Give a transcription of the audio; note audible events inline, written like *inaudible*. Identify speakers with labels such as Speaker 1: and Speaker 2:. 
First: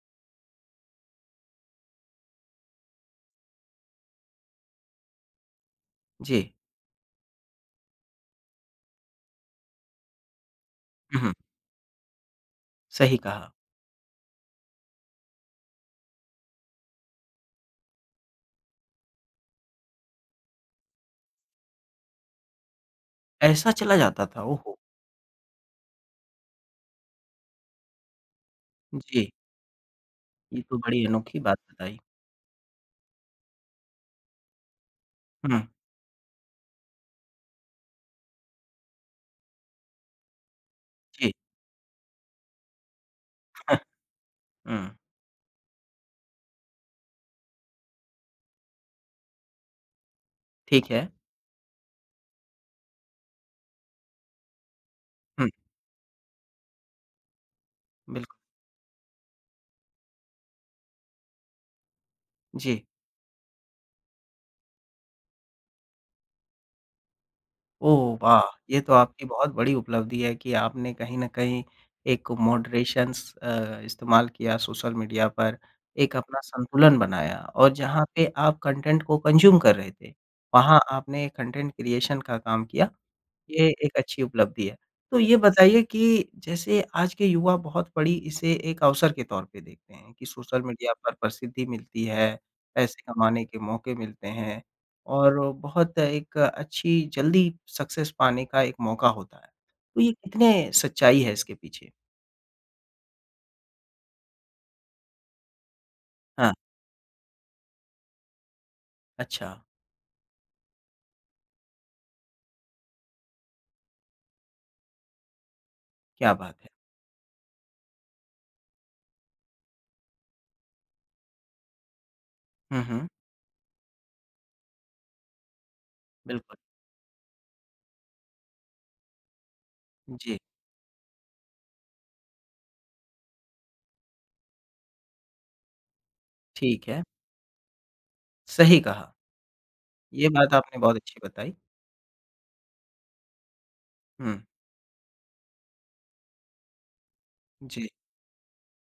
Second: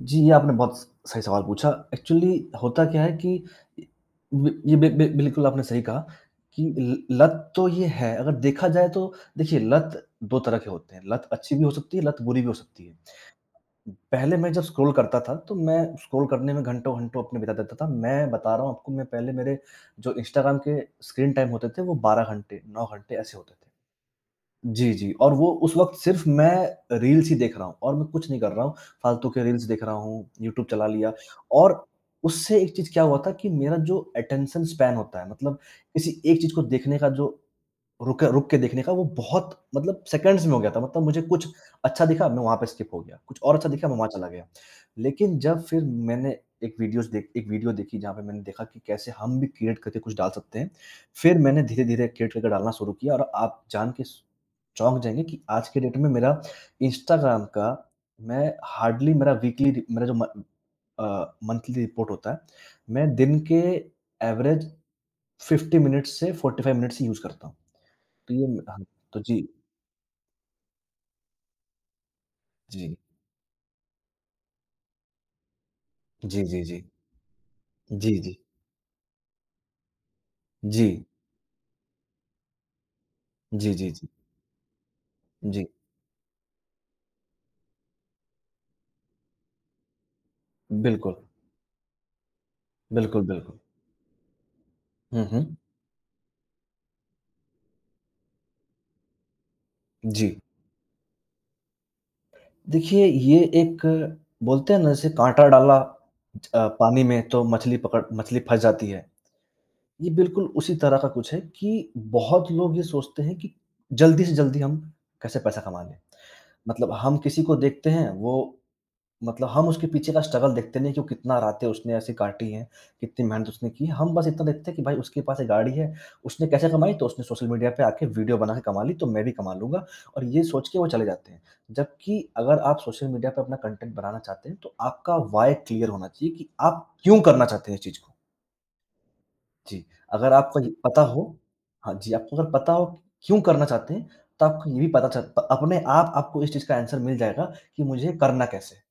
Speaker 1: जी, ये आपने बहुत स सही सवाल पूछा। एक्चुअली होता क्या है कि इ व ये बि बि बि बिल्कुल आपने सही कहा
Speaker 2: जी।
Speaker 1: कि ल लत तो यह है। अगर देखा जाए तो देखिए लत 2 तरह के होते हैं। लत अच्छी भी हो सकती है, लत बुरी भी हो सकती है।
Speaker 2: सही कहा।
Speaker 1: पहले मैं जब स्क्रॉल करता था, तो मैं स्क्रॉल करने में घंटों-घंटों अपने बिता देता था। मैं बता रहा हूँ आपको, मैं पहले मेरे जो इंस्टाग्राम के स्क्रीन टाइम होते थे वह 12 घंटे, 9 घंटे ऐसे होते थे।
Speaker 2: ऐसा चला जाता था, ओहो!
Speaker 1: जी, जी और वो उस वक़्त सिर्फ मैं रील्स ही देख रहा हूँ और मैं कुछ नहीं कर रहा हूँ। फालतू
Speaker 2: जी।
Speaker 1: के रील्स देख रहा हूँ,
Speaker 2: ये
Speaker 1: यूट्यूब
Speaker 2: तो
Speaker 1: चला
Speaker 2: बड़ी
Speaker 1: लिया
Speaker 2: अनोखी बात
Speaker 1: और
Speaker 2: बताई।
Speaker 1: उससे एक चीज़ क्या हुआ था कि मेरा जो अटेंशन स्पैन होता है मतलब
Speaker 2: हुँ।
Speaker 1: किसी एक चीज़ को देखने का जो रुके रुक के देखने का वह बहुत मतलब सेकंड्स में हो गया था। मतलब मुझे
Speaker 2: जी।
Speaker 1: कुछ अच्छा दिखा, मैं वहाँ पे स्किप हो गया कुछ और अच्छा
Speaker 2: *chuckles*
Speaker 1: दिखा, मैं वहाँ चला गया।
Speaker 2: हुँ।
Speaker 1: लेकिन जब फिर मैंने एक विदियोस देखी, एक वीडियो देखी जहाँ पर मैंने देखा कि कैसे हम भी क्रीऐट करके कुछ डाल सकते हैं।
Speaker 2: ठीक है।
Speaker 1: फिर मैंने धीरे-धीरे क्रीऐट करके डालना शुरू किया और आप जानके स चौंक जाएँगे कि
Speaker 2: हुँ।
Speaker 1: आज के डेट में मेरा इंस्टाग्राम का
Speaker 2: बिल्कु
Speaker 1: मैं हार्डली मेरा वीकली रि मेरा जो म अ, मंथली रिपोर्ट होता है,
Speaker 2: जी।
Speaker 1: मैं दिन के एवरेज 50 मिनट्स से 45 मिनट्स ही यूज़ करता हूँ।
Speaker 2: ओह
Speaker 1: तो
Speaker 2: वाह!
Speaker 1: यह,
Speaker 2: ये
Speaker 1: ह
Speaker 2: तो
Speaker 1: तो
Speaker 2: आपकी
Speaker 1: जी।
Speaker 2: बहुत बड़ी उपलब्धि है कि आपने कहीं न कहीं एक
Speaker 1: जी।
Speaker 2: मॉडरेशन्स अ, इस्तेमाल किया सोशल मीडिया पर। एक अपना
Speaker 1: जी, जी, जी।
Speaker 2: संतुलन बनाया और जहाँ
Speaker 1: जी,
Speaker 2: पे
Speaker 1: जी।
Speaker 2: आप कंटेंट को कंज़्यूम कर रहे थे, वहाँ
Speaker 1: जी।
Speaker 2: आपने कंटेंट क्रिएशन का काम किया, ये
Speaker 1: जी, जी,
Speaker 2: एक
Speaker 1: जी।
Speaker 2: अच्छी उपलब्धि है। तो ये
Speaker 1: जी।
Speaker 2: बताइए कि जैसे आज के युवा बहुत बड़ी इसे एक अवसर के तौर पे देखते हैं कि सोशल मीडिया पर
Speaker 1: बिल्कुल।
Speaker 2: प्रसिद्धि मिलती है, पैसे
Speaker 1: बिल्कुल,
Speaker 2: कमाने
Speaker 1: बिल्कुल।
Speaker 2: के मौके मिलते हैं
Speaker 1: हुँ,
Speaker 2: और
Speaker 1: हुँ।
Speaker 2: बहुत एक अच्छी जल्दी सक्सेस पाने का एक मौका होता है। तो ये
Speaker 1: जी।
Speaker 2: कितने सच्चाई है इसके पीछे?
Speaker 1: देखिए, ये एक बोलते हैं ना जैसे काँटा डाला ज
Speaker 2: हाँ।
Speaker 1: अ, पानी में तो मछली पकड़ मछली फँस जाती है।
Speaker 2: अच्छा।
Speaker 1: ये बिल्कुल उसी तरह का कुछ है कि बहुत लोग ये सोचते हैं कि जल्दी से जल्दी हम कैसे पैसा कमा लें।
Speaker 2: क्या बात है।
Speaker 1: मतलब हम किसी को देखते हैं, वो मतलब हम उसके पीछे का स्ट्रगल देखते नहीं कि वह कितना रातें उसने ऐसी काटी हैं,
Speaker 2: हुँ, हुँ।
Speaker 1: कितनी मेहनत उसने की है। हम बस इतना देखते हैं कि भाई उसके पास 1 गाड़ी है। उसने
Speaker 2: बिल्कुल।
Speaker 1: कैसे कमाई? तो उसने सोशल मीडिया पे आके वीडियो बनाके कमा ली, तो मैं भी कमा लूँगा और
Speaker 2: जी।
Speaker 1: ये सोचके वो चले जाते हैं। जबकि अगर आप सोशल मीडिया पर अपना कंटेंट बनाना चाहते हैं तो आपका व्हाय क्लियर होना चाहिए कि आप
Speaker 2: ठीक है।
Speaker 1: क्यों करना चाहते हैं इस चीज़ को?
Speaker 2: सही कहा।
Speaker 1: जी,
Speaker 2: ये
Speaker 1: अगर
Speaker 2: बात
Speaker 1: आपको ये
Speaker 2: आपने बहुत
Speaker 1: पता
Speaker 2: अच्छी
Speaker 1: हो
Speaker 2: बताई।
Speaker 1: हाँ जी, आपको अगर पता हो क्यों करना चाहते हैं?
Speaker 2: हुँ।
Speaker 1: तो आपको ये भी पता च अपने आप आपको इस चीज़ का आंसर मिल जाएगा कि
Speaker 2: जी।
Speaker 1: मुझे करना कैसे है।